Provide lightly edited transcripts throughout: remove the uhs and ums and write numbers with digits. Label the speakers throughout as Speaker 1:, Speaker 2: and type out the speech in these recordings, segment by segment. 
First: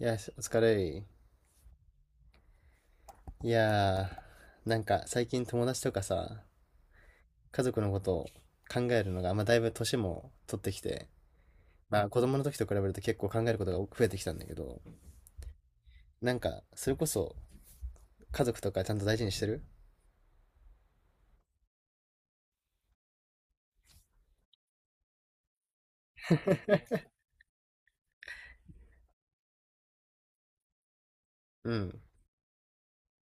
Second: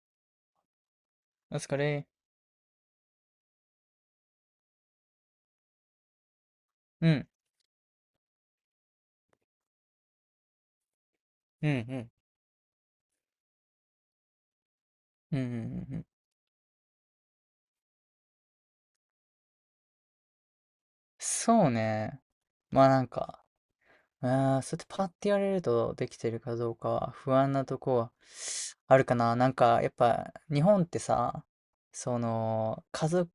Speaker 1: いや、しお疲れい。
Speaker 2: お疲れ。
Speaker 1: いやー、なんか最近友達とかさ、
Speaker 2: うん、
Speaker 1: 家族のことを考えるのが、まあだいぶ年も取ってきて、
Speaker 2: う
Speaker 1: まあ
Speaker 2: ん、
Speaker 1: 子供の時と比べると結構考えることが増えてきたんだけど、
Speaker 2: うん、うん、うん、うんうん。
Speaker 1: なんかそれこそ家族とかちゃんと大事にしてる。
Speaker 2: そうね。まあなんか、そうやってパッて言われるとできてるかどうかは不安なとこはあるかな。なんかやっぱ日本ってさ、
Speaker 1: うん。
Speaker 2: その家族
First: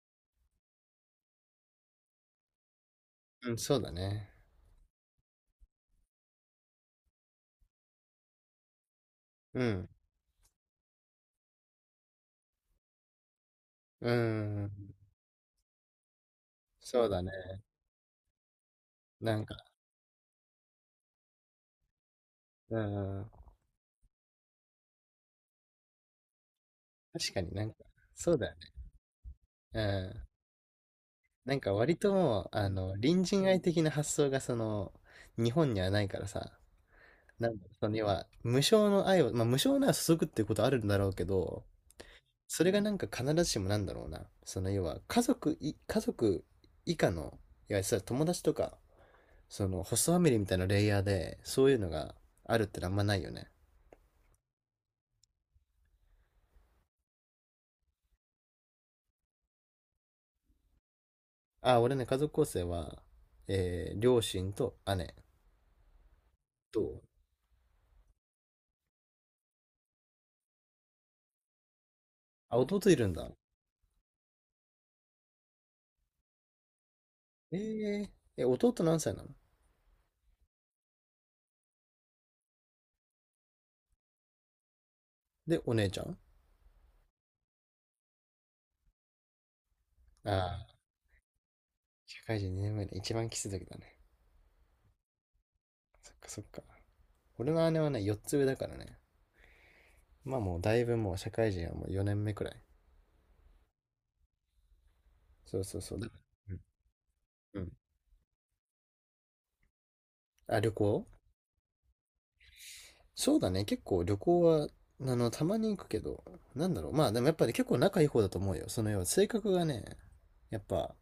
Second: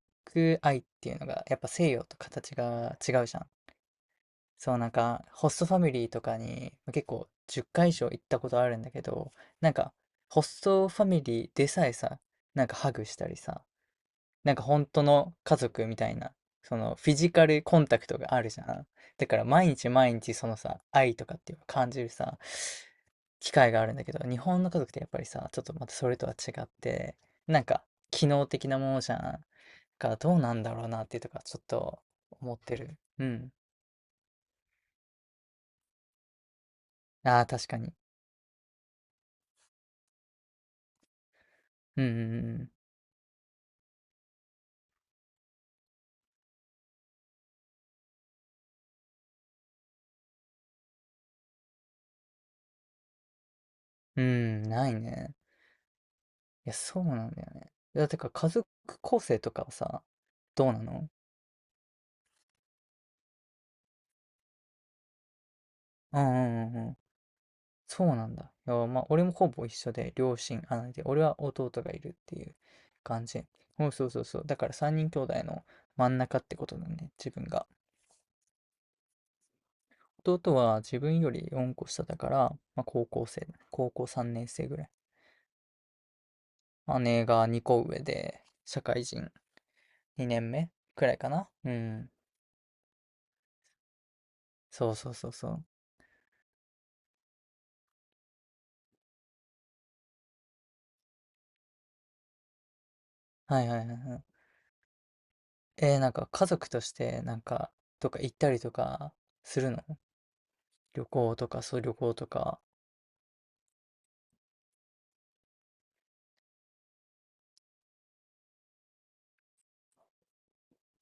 Speaker 2: 愛っていうのがやっぱ西洋と形が違うじゃん。
Speaker 1: うん、そうだね。
Speaker 2: そう、なんかホストファミリーとかに結構10回以上行ったことあるんだけど、
Speaker 1: う
Speaker 2: なん
Speaker 1: ん。
Speaker 2: かホストファミリーでさえさ、なんかハグしたりさ、
Speaker 1: う
Speaker 2: なんか
Speaker 1: ん。
Speaker 2: 本当の家族みたいな、その
Speaker 1: そう
Speaker 2: フィ
Speaker 1: だね。
Speaker 2: ジカルコンタクトがあるじゃん。だ
Speaker 1: な
Speaker 2: か
Speaker 1: ん
Speaker 2: ら
Speaker 1: か、
Speaker 2: 毎日毎日そのさ、愛とかっていうのを感じるさ、
Speaker 1: うん。
Speaker 2: 機会があるんだけど、日本の家族ってやっぱりさ、ちょっとまたそれとは違って、
Speaker 1: 確かに
Speaker 2: な
Speaker 1: な
Speaker 2: ん
Speaker 1: んか、
Speaker 2: か機
Speaker 1: そう
Speaker 2: 能
Speaker 1: だよね。
Speaker 2: 的なものじゃん。だ
Speaker 1: う
Speaker 2: から
Speaker 1: ん。
Speaker 2: どうなんだろうなっていうとか、
Speaker 1: な
Speaker 2: ち
Speaker 1: ん
Speaker 2: ょっ
Speaker 1: か割
Speaker 2: と
Speaker 1: ともう、
Speaker 2: 思ってる。
Speaker 1: 隣
Speaker 2: う
Speaker 1: 人
Speaker 2: ん。
Speaker 1: 愛的な発想がその、日本にはないからさ、
Speaker 2: ああ、
Speaker 1: なんだ
Speaker 2: 確
Speaker 1: ろう、
Speaker 2: か
Speaker 1: そ
Speaker 2: に。
Speaker 1: の要は、無償の愛を、まあ無償なら注ぐっていうことあるんだろうけど、
Speaker 2: う
Speaker 1: それ
Speaker 2: ん
Speaker 1: がなんか必ずしもなんだろうな、その要は、家族以下の、いや、それは友達とか、その、ホストファミリーみたいなレイヤーで、そういうのがあるってのはあんまないよね。
Speaker 2: うんうん。うん、ないね。いや、そうなんだよね。だから家族構成とかはさ、どうなの？
Speaker 1: あ、俺ね、家族構成は、両親と姉
Speaker 2: うんうんう
Speaker 1: と、
Speaker 2: んうん。そうなんだ。いや、まあ、俺もほぼ一緒で、両親、姉で、俺は弟がいるっていう
Speaker 1: あ、弟いるん
Speaker 2: 感
Speaker 1: だ。
Speaker 2: じ。うん、そうそうそう。だから三人兄弟の真ん中ってことだね、自分
Speaker 1: え
Speaker 2: が。
Speaker 1: ー、弟何歳なの
Speaker 2: 弟は自分より四個下だから、まあ、高校生、高校三年生ぐらい。
Speaker 1: で、お姉ちゃん
Speaker 2: 姉が二個上で、社会人二
Speaker 1: あ
Speaker 2: 年
Speaker 1: あ
Speaker 2: 目
Speaker 1: ー、
Speaker 2: くらいかな。うん。
Speaker 1: 社会人2年目で一番キスだけだね。
Speaker 2: そうそうそうそう。
Speaker 1: そっかそっか。俺の姉はね、4つ上だからね。まあもうだいぶもう社会人はもう4年目くらい。
Speaker 2: はいはいはいはい。
Speaker 1: そうそうそう。だ
Speaker 2: なんか家
Speaker 1: うん
Speaker 2: 族として、なん
Speaker 1: う
Speaker 2: か、
Speaker 1: ん。
Speaker 2: とか行ったりとかするの？
Speaker 1: あ、旅
Speaker 2: 旅
Speaker 1: 行
Speaker 2: 行とか、そう、旅行とか。
Speaker 1: そうだね。結構旅行は、たまに行くけど、なんだろう。まあでもやっぱり結構仲いい方だと思うよ。その要は性格がね、やっぱ、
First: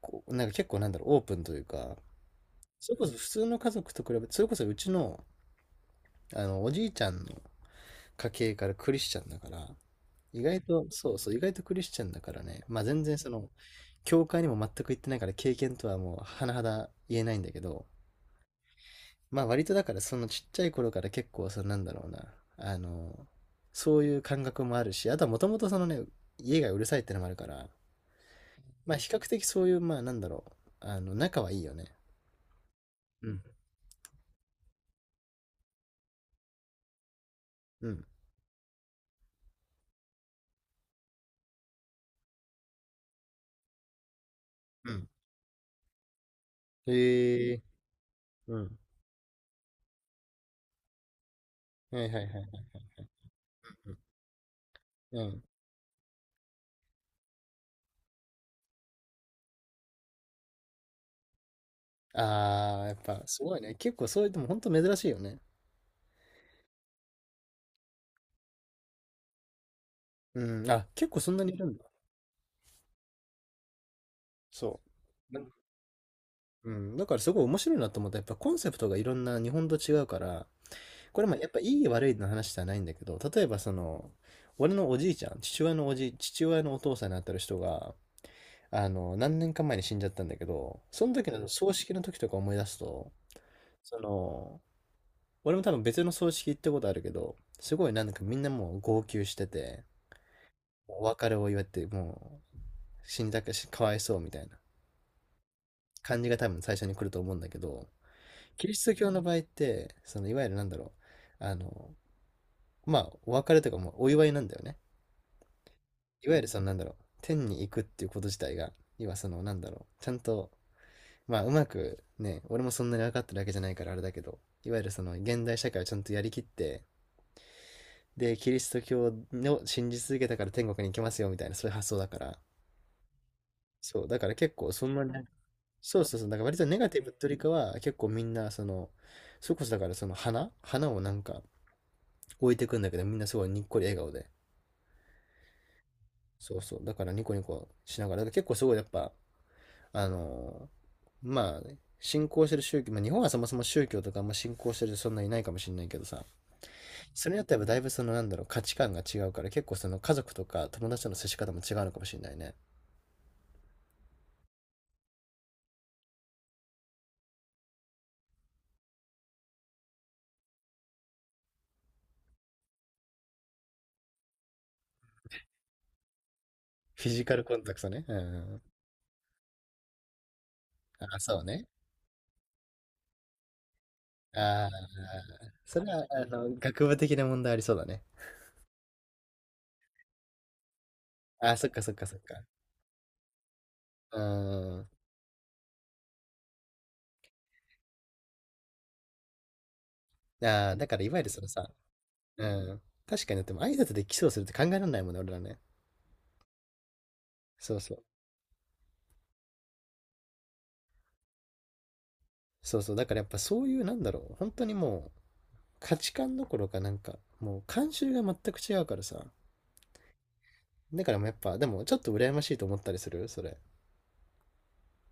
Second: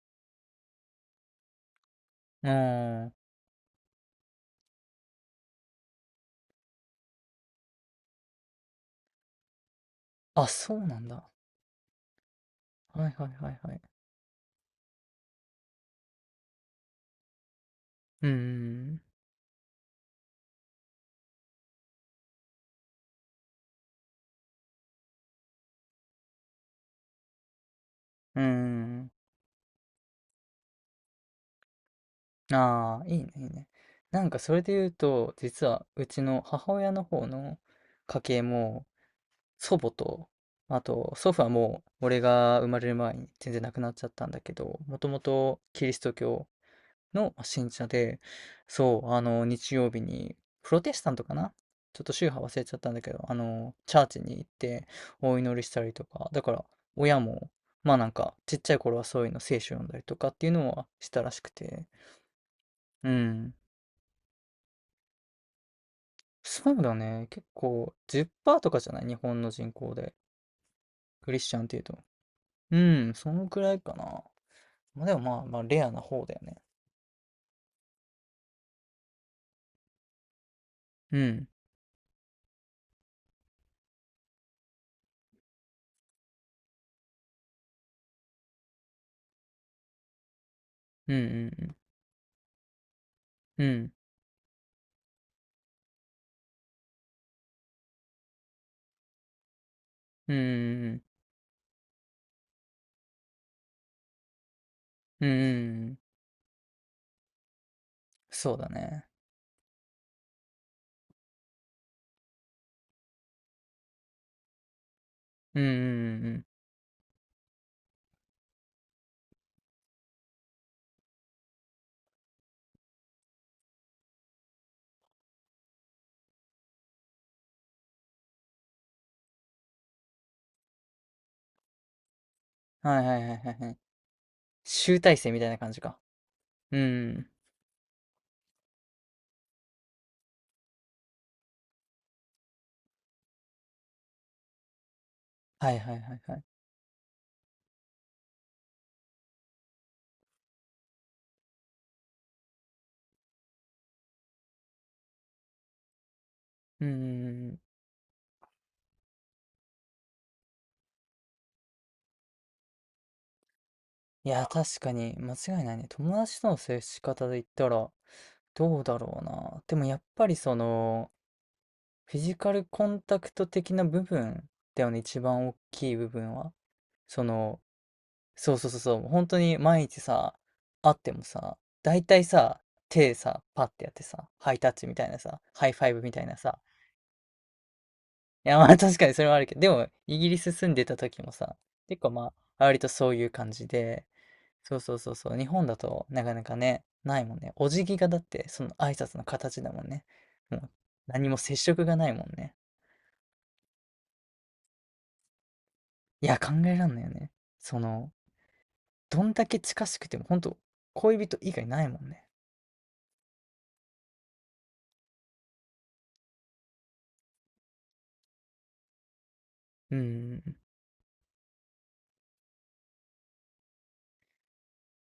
Speaker 1: こう、なんか結構なんだろう、オープンというか、
Speaker 2: う
Speaker 1: それ
Speaker 2: ー
Speaker 1: こそ
Speaker 2: ん。
Speaker 1: 普通の家族と比べて、それこそうちの、おじいちゃんの家系からクリスチャンだから、意
Speaker 2: あ、
Speaker 1: 外
Speaker 2: そ
Speaker 1: と、
Speaker 2: うなん
Speaker 1: そう
Speaker 2: だ。
Speaker 1: そう、意外とクリスチャンだからね、まあ全
Speaker 2: はい
Speaker 1: 然
Speaker 2: は
Speaker 1: そ
Speaker 2: い
Speaker 1: の、
Speaker 2: はいはい。
Speaker 1: 教会にも全く行ってないから経験とはもう甚だ言えないんだけど、
Speaker 2: うーん。
Speaker 1: まあ割とだからそのちっちゃい頃から結構そのなんだろうなあのそういう感覚もあるしあとはもともとそのね家がうるさいってのもあるから
Speaker 2: うーん。う
Speaker 1: まあ比
Speaker 2: ん。
Speaker 1: 較的そういうまあなんだろうあの仲はいいよね。
Speaker 2: ああー、いい
Speaker 1: う
Speaker 2: ね、い
Speaker 1: ん
Speaker 2: いね。なんかそれで言うと、実はうちの母親の方の
Speaker 1: うん
Speaker 2: 家系も、祖母と、あと祖父はもう俺が生まれる前に全然亡くなっちゃったんだけど、
Speaker 1: う
Speaker 2: もと
Speaker 1: ん
Speaker 2: もとキリスト教の
Speaker 1: へえ
Speaker 2: 信者で、
Speaker 1: うん
Speaker 2: そう、日曜日に、プロテスタントかな、ち
Speaker 1: は
Speaker 2: ょっ
Speaker 1: い
Speaker 2: と
Speaker 1: は
Speaker 2: 宗
Speaker 1: いは
Speaker 2: 派忘れ
Speaker 1: い
Speaker 2: ちゃったんだけど、チャーチに行って
Speaker 1: う
Speaker 2: お
Speaker 1: ん、
Speaker 2: 祈りしたりとか、だから親も、まあなんか、ちっちゃい頃はそういうの聖書読んだりとかっていうのはしたらしくて、
Speaker 1: ああーやっ
Speaker 2: う
Speaker 1: ぱす
Speaker 2: ん。
Speaker 1: ごいね結構そういうでも本当珍しいよね。
Speaker 2: そうだね。結構10%とかじゃない？日本の人口で。
Speaker 1: うんあ結構そ
Speaker 2: ク
Speaker 1: ん
Speaker 2: リ
Speaker 1: な
Speaker 2: ス
Speaker 1: にい
Speaker 2: チャン
Speaker 1: る
Speaker 2: っ
Speaker 1: ん
Speaker 2: ていう
Speaker 1: だ
Speaker 2: と。うん、そのくらいかな。
Speaker 1: そ
Speaker 2: まあでも
Speaker 1: うな
Speaker 2: まあ、
Speaker 1: ん
Speaker 2: まあレアな方だよね。
Speaker 1: うん、だからすごい面白いなと思った。やっぱコンセプトがいろんな日本と違うから、
Speaker 2: う
Speaker 1: これもや
Speaker 2: ん。
Speaker 1: っぱいい悪いの話じゃないんだけど、例えばその、俺のおじいちゃん、父親のお父さんになってる人が、何年か前に死んじゃったんだけど、その時の葬式の時とか思い出すと、
Speaker 2: うん。うん。
Speaker 1: その、俺も多分別の葬式行ったことあるけど、すごいなんかみんなもう号泣してて、
Speaker 2: うんうんう
Speaker 1: お
Speaker 2: ん。
Speaker 1: 別れを祝って、もう死んだかし、かわいそうみたいな
Speaker 2: うんうんうん。
Speaker 1: 感じが多分最初に来ると思うんだけど、
Speaker 2: そう
Speaker 1: キ
Speaker 2: だ
Speaker 1: リスト
Speaker 2: ね。
Speaker 1: 教の場合って、そのいわゆるなんだろう、まあ、お別れとかもお祝いなんだよね。
Speaker 2: うんうんうん
Speaker 1: い
Speaker 2: う
Speaker 1: わゆ
Speaker 2: ん。
Speaker 1: るそのなんだろう、天に行くっていうこと自体が、要はそのなんだろう、ちゃんと、まあうまくね、俺もそんなに分かってるわけじゃないからあれだけど、いわゆるその現代社会をちゃんとやりきって、で、キリスト教を信じ続けたから天国に行けますよみたいな、そういう発想だから。
Speaker 2: はいはいはいはいはい。
Speaker 1: そう、だから結構そん
Speaker 2: 集
Speaker 1: なに、
Speaker 2: 大成みたいな感じか。
Speaker 1: そうそうそう、だから割とネ
Speaker 2: う
Speaker 1: ガティブと
Speaker 2: ん。
Speaker 1: いうよりかは、結構みんな、その、それこそだからその花をなんか置いてくんだけど、みんなすごいにっこり笑顔で。
Speaker 2: はいはいはいはい。
Speaker 1: そうそう、だからニコニコしながら、だから結構すごいやっぱ、あの、まあ、ね信仰してる宗教、まあ、日本はそもそも宗教とかあんま信仰してる人そんないないかもしれないけどさ、
Speaker 2: うんうん
Speaker 1: それによっ
Speaker 2: う
Speaker 1: てや
Speaker 2: ん。
Speaker 1: だいぶそのなんだろう、価値観が違うから、結構その家族とか友達との接し方も違うのかもしれないね。
Speaker 2: いや、確かに間違いないね。友達との接し方で言ったら、どうだろうな。でもやっぱりその、フィジカルコンタクト的な部分だよね。一番大きい部分は。
Speaker 1: フィ
Speaker 2: そ
Speaker 1: ジカルコ
Speaker 2: の、
Speaker 1: ンタクトね。う
Speaker 2: そう
Speaker 1: ん。
Speaker 2: そうそうそう。本当に毎日さ、会って
Speaker 1: あ、
Speaker 2: も
Speaker 1: そう
Speaker 2: さ、
Speaker 1: ね。
Speaker 2: 大体さ、手さ、パッてやってさ、ハイ
Speaker 1: あ
Speaker 2: タ
Speaker 1: あ、
Speaker 2: ッチみたいなさ、ハイ
Speaker 1: そ
Speaker 2: フ
Speaker 1: れ
Speaker 2: ァイブ
Speaker 1: は、
Speaker 2: みたいなさ、
Speaker 1: 学部的な問題ありそうだね。
Speaker 2: いや、まあ確かにそれはあるけど、でも、イギリス住んでた時も
Speaker 1: ああ、
Speaker 2: さ、
Speaker 1: そっかそっ
Speaker 2: 結
Speaker 1: か
Speaker 2: 構
Speaker 1: そっ
Speaker 2: ま
Speaker 1: か。
Speaker 2: あ、割とそういう感じで、
Speaker 1: う
Speaker 2: そう
Speaker 1: ん。
Speaker 2: そうそうそう、日本だとなかなかね、ないもんね。お辞儀がだって、その挨拶の形だもんね。もう、
Speaker 1: ああ、だからいわゆ
Speaker 2: 何
Speaker 1: る
Speaker 2: も
Speaker 1: その
Speaker 2: 接
Speaker 1: さ、
Speaker 2: 触がないもん
Speaker 1: う
Speaker 2: ね。
Speaker 1: ん。確かに、でも挨拶でキスをするって考えられないもんね、俺らね。
Speaker 2: いや、考えらんないよね。
Speaker 1: そ
Speaker 2: そ
Speaker 1: うそう。
Speaker 2: の、どんだけ近しくても、ほんと、恋人以外ないもんね。
Speaker 1: そうそう。だからやっぱそういう、なんだろう、本当にもう、価値観どころかなんか、もう慣習が全く違うからさ。
Speaker 2: うんうんうん。
Speaker 1: だからもうやっぱ、でもちょっと羨ましいと思ったりするそれ。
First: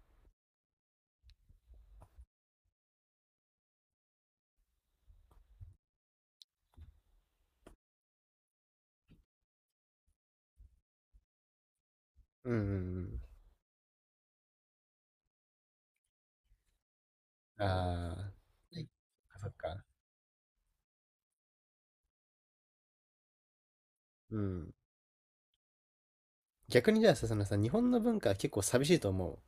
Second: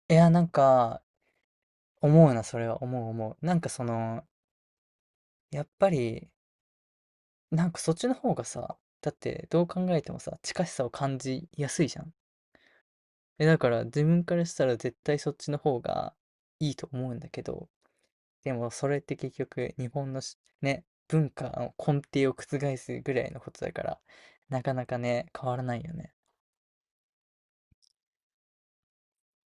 Speaker 2: いや、なんか、思うな、それは思う思う。なんかその、やっぱり、なんかそっちの方がさ、だってどう考えてもさ、近しさを感じやすいじゃん。
Speaker 1: うんうん
Speaker 2: え、だから自分からしたら絶対そっちの方がいいと思うんだけ
Speaker 1: うん。
Speaker 2: ど、
Speaker 1: ああ。
Speaker 2: でも
Speaker 1: はい
Speaker 2: それって結
Speaker 1: そっ
Speaker 2: 局
Speaker 1: か。
Speaker 2: 日本のしね、文化の根底を覆すぐらいのことだから、
Speaker 1: う
Speaker 2: なか
Speaker 1: ん。
Speaker 2: なかね、変わらないよね。
Speaker 1: 逆にじゃあさ、そのさ、日本の文化は結構寂しいと思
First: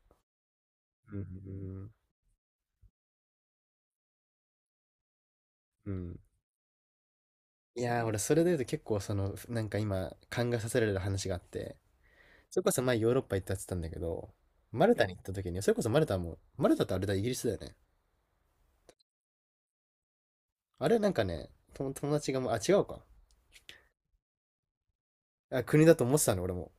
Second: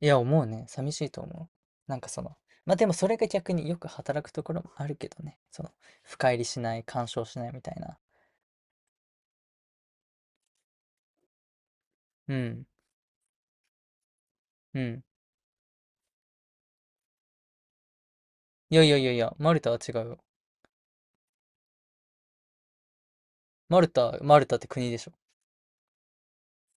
Speaker 2: いや、思うね。寂しい
Speaker 1: う。うん
Speaker 2: と思う。
Speaker 1: うん
Speaker 2: なんかその、まあでもそれが逆によく働くところもあるけどね。その、
Speaker 1: うん。うん。
Speaker 2: 深入りしない、干渉しないみたい
Speaker 1: い
Speaker 2: な。
Speaker 1: やー、俺それで言うと結構その、なんか今、考えさせられる話があって、
Speaker 2: う
Speaker 1: それ
Speaker 2: ん、
Speaker 1: こそ前ヨーロッパ行ったって言ってたんだけど、
Speaker 2: う
Speaker 1: マル
Speaker 2: ん。
Speaker 1: タに行った時に、それこそマルタも、マルタってあれだ、イギリスだよね。
Speaker 2: いやいやいやいや、マルタは違うよ。
Speaker 1: あれなんかね、と友達がもう、あ、違うか。
Speaker 2: マルタって国でしょ？
Speaker 1: あ、国だと思ってたの、俺も。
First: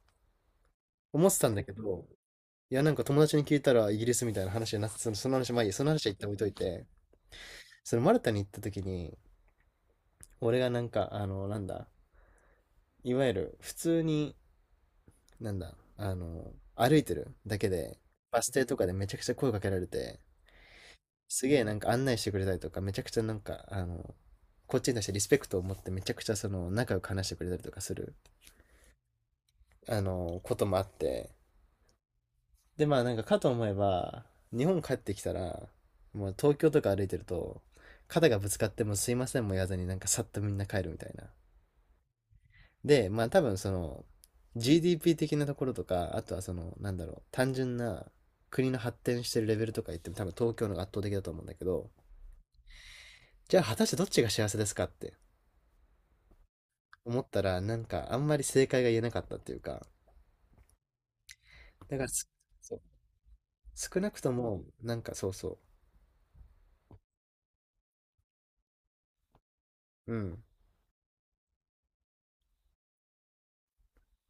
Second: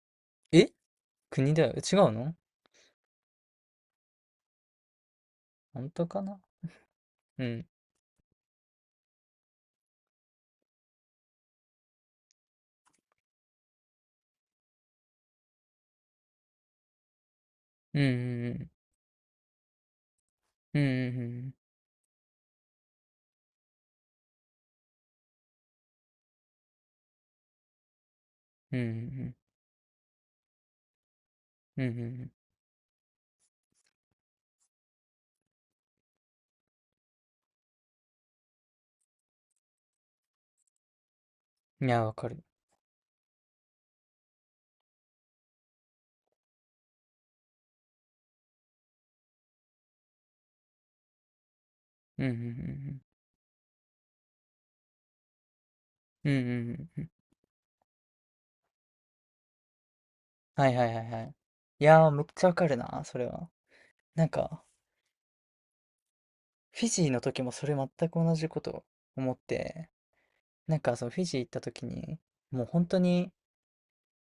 Speaker 2: え、
Speaker 1: 思ってた
Speaker 2: 国
Speaker 1: んだ
Speaker 2: だ
Speaker 1: け
Speaker 2: よ。違
Speaker 1: ど、
Speaker 2: うの？
Speaker 1: いや、なんか友達に聞いたらイギリスみたいな話じゃなくて、その、その話、まあいいや、その
Speaker 2: 本当
Speaker 1: 話は一
Speaker 2: か
Speaker 1: 旦置い
Speaker 2: な。
Speaker 1: といて、
Speaker 2: うん。
Speaker 1: そのマルタに行った時に、俺がなんか、あの、なんだ、いわゆる普通に、なんだ、あの、歩いてるだけで、
Speaker 2: うん、
Speaker 1: バ
Speaker 2: う
Speaker 1: ス停
Speaker 2: ん、
Speaker 1: とかでめちゃくちゃ声かけられて、
Speaker 2: うん、う
Speaker 1: す
Speaker 2: ん、
Speaker 1: げえなんか案内してくれたりとか、めちゃくちゃなんか、こっちに対してリスペクトを持ってめちゃくちゃその仲良く話してくれたりとかする、
Speaker 2: うん、うん、
Speaker 1: こともあって、
Speaker 2: うん、うん、
Speaker 1: で、まあなんかかと思えば、日本帰ってきたら、もう東京とか歩いてると、肩がぶつかってもすいませんも言わずになんかさっとみんな帰るみたいな。
Speaker 2: うん。いや、わかる。
Speaker 1: で、まあ多分その GDP 的なところとか、あとはそのなんだろう、単純な国の発展してるレベルとか言っても多分東京の方が圧倒的だと思うんだけど、
Speaker 2: うん、うん、
Speaker 1: じゃあ果たしてどっちが幸せですかって
Speaker 2: うん、うん、うん、うんうん。
Speaker 1: 思ったらなんかあんまり正解が言えなかったっていうか、
Speaker 2: はいはいはいはい。い
Speaker 1: だか
Speaker 2: や
Speaker 1: ら
Speaker 2: ー、めっ
Speaker 1: す
Speaker 2: ちゃわか
Speaker 1: そ
Speaker 2: る
Speaker 1: う
Speaker 2: な、それは。
Speaker 1: 少なく
Speaker 2: なん
Speaker 1: とも
Speaker 2: か、
Speaker 1: なんかそうそ
Speaker 2: フィジーの時もそれ全く同じこと思って、
Speaker 1: う、うん、
Speaker 2: なんかそのフィジー行った時に、もう本当に、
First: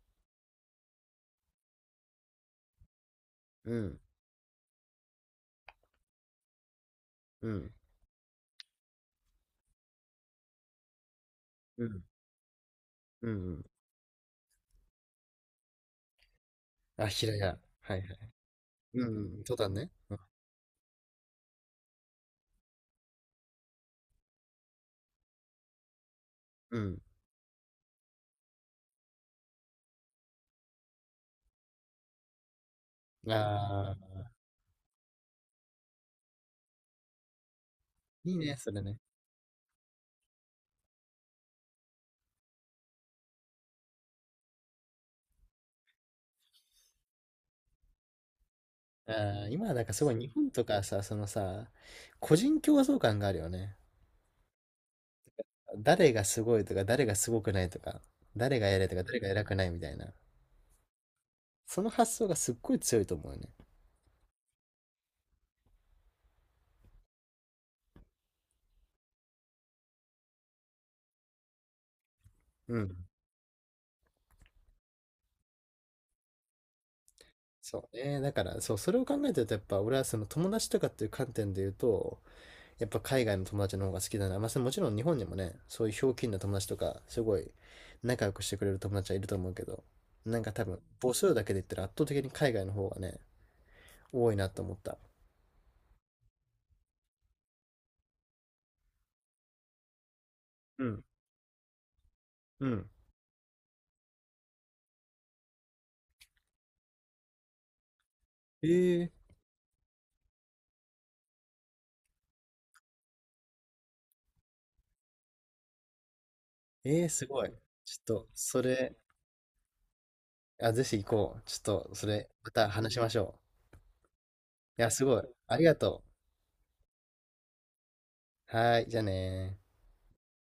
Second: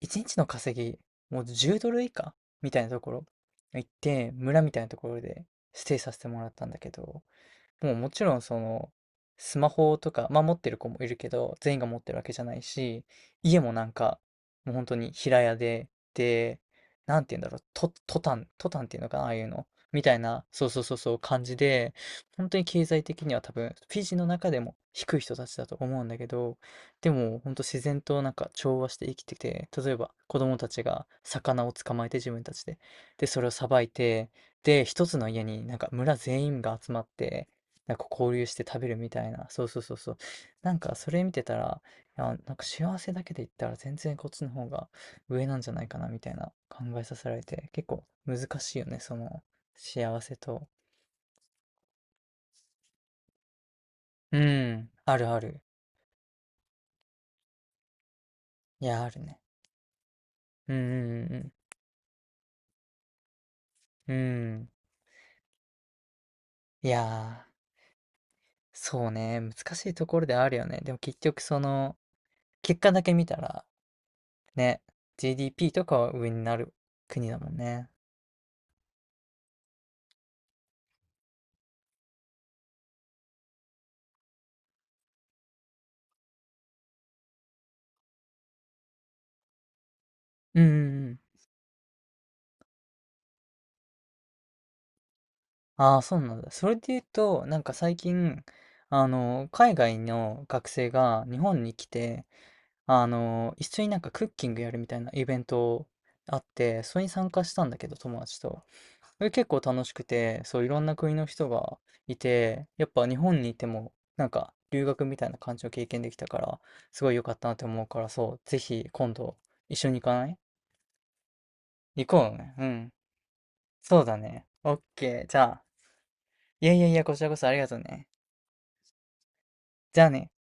Speaker 2: 一日の稼ぎ、もう10ドル以下みたいなところ
Speaker 1: う
Speaker 2: 行っ
Speaker 1: ん、
Speaker 2: て、村みたいなところでステイさせてもらったんだけど、
Speaker 1: うん、
Speaker 2: もうもちろんそのスマホとか、まあ持ってる子もいるけど、全員
Speaker 1: うん、
Speaker 2: が
Speaker 1: う
Speaker 2: 持っ
Speaker 1: ん、
Speaker 2: てるわけじゃないし、
Speaker 1: うん、う
Speaker 2: 家
Speaker 1: ん
Speaker 2: もなんか、もう本当に平屋で、で、
Speaker 1: あ、
Speaker 2: なん
Speaker 1: 平
Speaker 2: て言うんだ
Speaker 1: 屋。
Speaker 2: ろう、
Speaker 1: はいは
Speaker 2: ト
Speaker 1: い。
Speaker 2: タン、トタンっていう
Speaker 1: うん
Speaker 2: のか
Speaker 1: う
Speaker 2: な、ああ
Speaker 1: ん、
Speaker 2: いう
Speaker 1: 登
Speaker 2: の。
Speaker 1: 山ね。
Speaker 2: み
Speaker 1: う
Speaker 2: た
Speaker 1: ん。
Speaker 2: いな、そうそうそうそう感じで、本当に経済的には多分、フィジーの中でも低い人たちだと思うんだけど、
Speaker 1: う
Speaker 2: でも本当自然となんか調和して生きてて、例えば子供たちが魚を捕まえて自分たちで、で、
Speaker 1: ん。
Speaker 2: それをさばい
Speaker 1: ああ、
Speaker 2: て、で、一つの家になんか村全員が集まって、なんか
Speaker 1: い
Speaker 2: 交
Speaker 1: い
Speaker 2: 流し
Speaker 1: ね、
Speaker 2: て
Speaker 1: それ
Speaker 2: 食べ
Speaker 1: ね。
Speaker 2: るみたいな。そうそうそうそう。なんかそれ見てたら、いや、なんか幸せだけで言ったら全然こっちの方が上なんじゃないかなみたいな考えさせられて、結構難しいよね、そ
Speaker 1: あ
Speaker 2: の
Speaker 1: あ、今はなんかすごい
Speaker 2: 幸
Speaker 1: 日
Speaker 2: せ
Speaker 1: 本と
Speaker 2: と。
Speaker 1: かさ、そのさ、個人競争感があるよね。
Speaker 2: うん、あるある。
Speaker 1: 誰がすごいとか、誰がすごくないとか、誰が偉
Speaker 2: い
Speaker 1: いとか、
Speaker 2: や、あ
Speaker 1: 誰
Speaker 2: る
Speaker 1: が
Speaker 2: ね。
Speaker 1: 偉くないみたいな。
Speaker 2: うんうん
Speaker 1: その発想がすっごい強いと思うよね。
Speaker 2: うんうん。うん。いやー、そうね、難しいところであるよね。でも結局その、
Speaker 1: う
Speaker 2: 結果
Speaker 1: ん。
Speaker 2: だけ見たら、ね、GDP とかは上になる国だもん
Speaker 1: そ
Speaker 2: ね。
Speaker 1: うね。だから、そう、それを考えてると、やっぱ俺はその友達とかっていう観点で言うと、やっぱ海外の友達の方が好きだな。まあ、それもちろん日本にもね、そういうひょうきんな友達とか、すごい仲良くしてくれる友達はいると思うけど、なんか
Speaker 2: うん
Speaker 1: 多
Speaker 2: うん
Speaker 1: 分
Speaker 2: う
Speaker 1: 母
Speaker 2: ん。
Speaker 1: 数だけで言ったら圧倒的に海外の方がね、多いなと思った。
Speaker 2: ああ、そうなんだ。それで言うと、なんか最近、海外の学
Speaker 1: う
Speaker 2: 生
Speaker 1: ん。
Speaker 2: が日本に来て、
Speaker 1: うん。
Speaker 2: 一緒になんかクッキングやるみたいなイベントあって、それに参加したんだけど、友達と。
Speaker 1: えー、
Speaker 2: それ結構楽しくて、そう、いろんな国の人がいて、やっぱ日本にいても、なんか留学みたいな感じを経験できたから、す
Speaker 1: えー、
Speaker 2: ごい良
Speaker 1: す
Speaker 2: かっ
Speaker 1: ご
Speaker 2: た
Speaker 1: い。
Speaker 2: なって思う
Speaker 1: ち
Speaker 2: か
Speaker 1: ょっ
Speaker 2: ら、
Speaker 1: と、
Speaker 2: そう、ぜ
Speaker 1: そ
Speaker 2: ひ
Speaker 1: れ、
Speaker 2: 今度一緒に行かない？
Speaker 1: あ、ぜひ行こう。ちょっと、そ
Speaker 2: 行
Speaker 1: れ、
Speaker 2: こう
Speaker 1: ま
Speaker 2: ね。う
Speaker 1: た話
Speaker 2: ん。
Speaker 1: しましょ
Speaker 2: そうだね。オッ
Speaker 1: う。いや、すごい。
Speaker 2: ケー。じゃ
Speaker 1: あり
Speaker 2: あ、
Speaker 1: がと
Speaker 2: いやいやいや、こちらこそありがとうね。
Speaker 1: う。はーい、じゃあねー。
Speaker 2: じゃあね。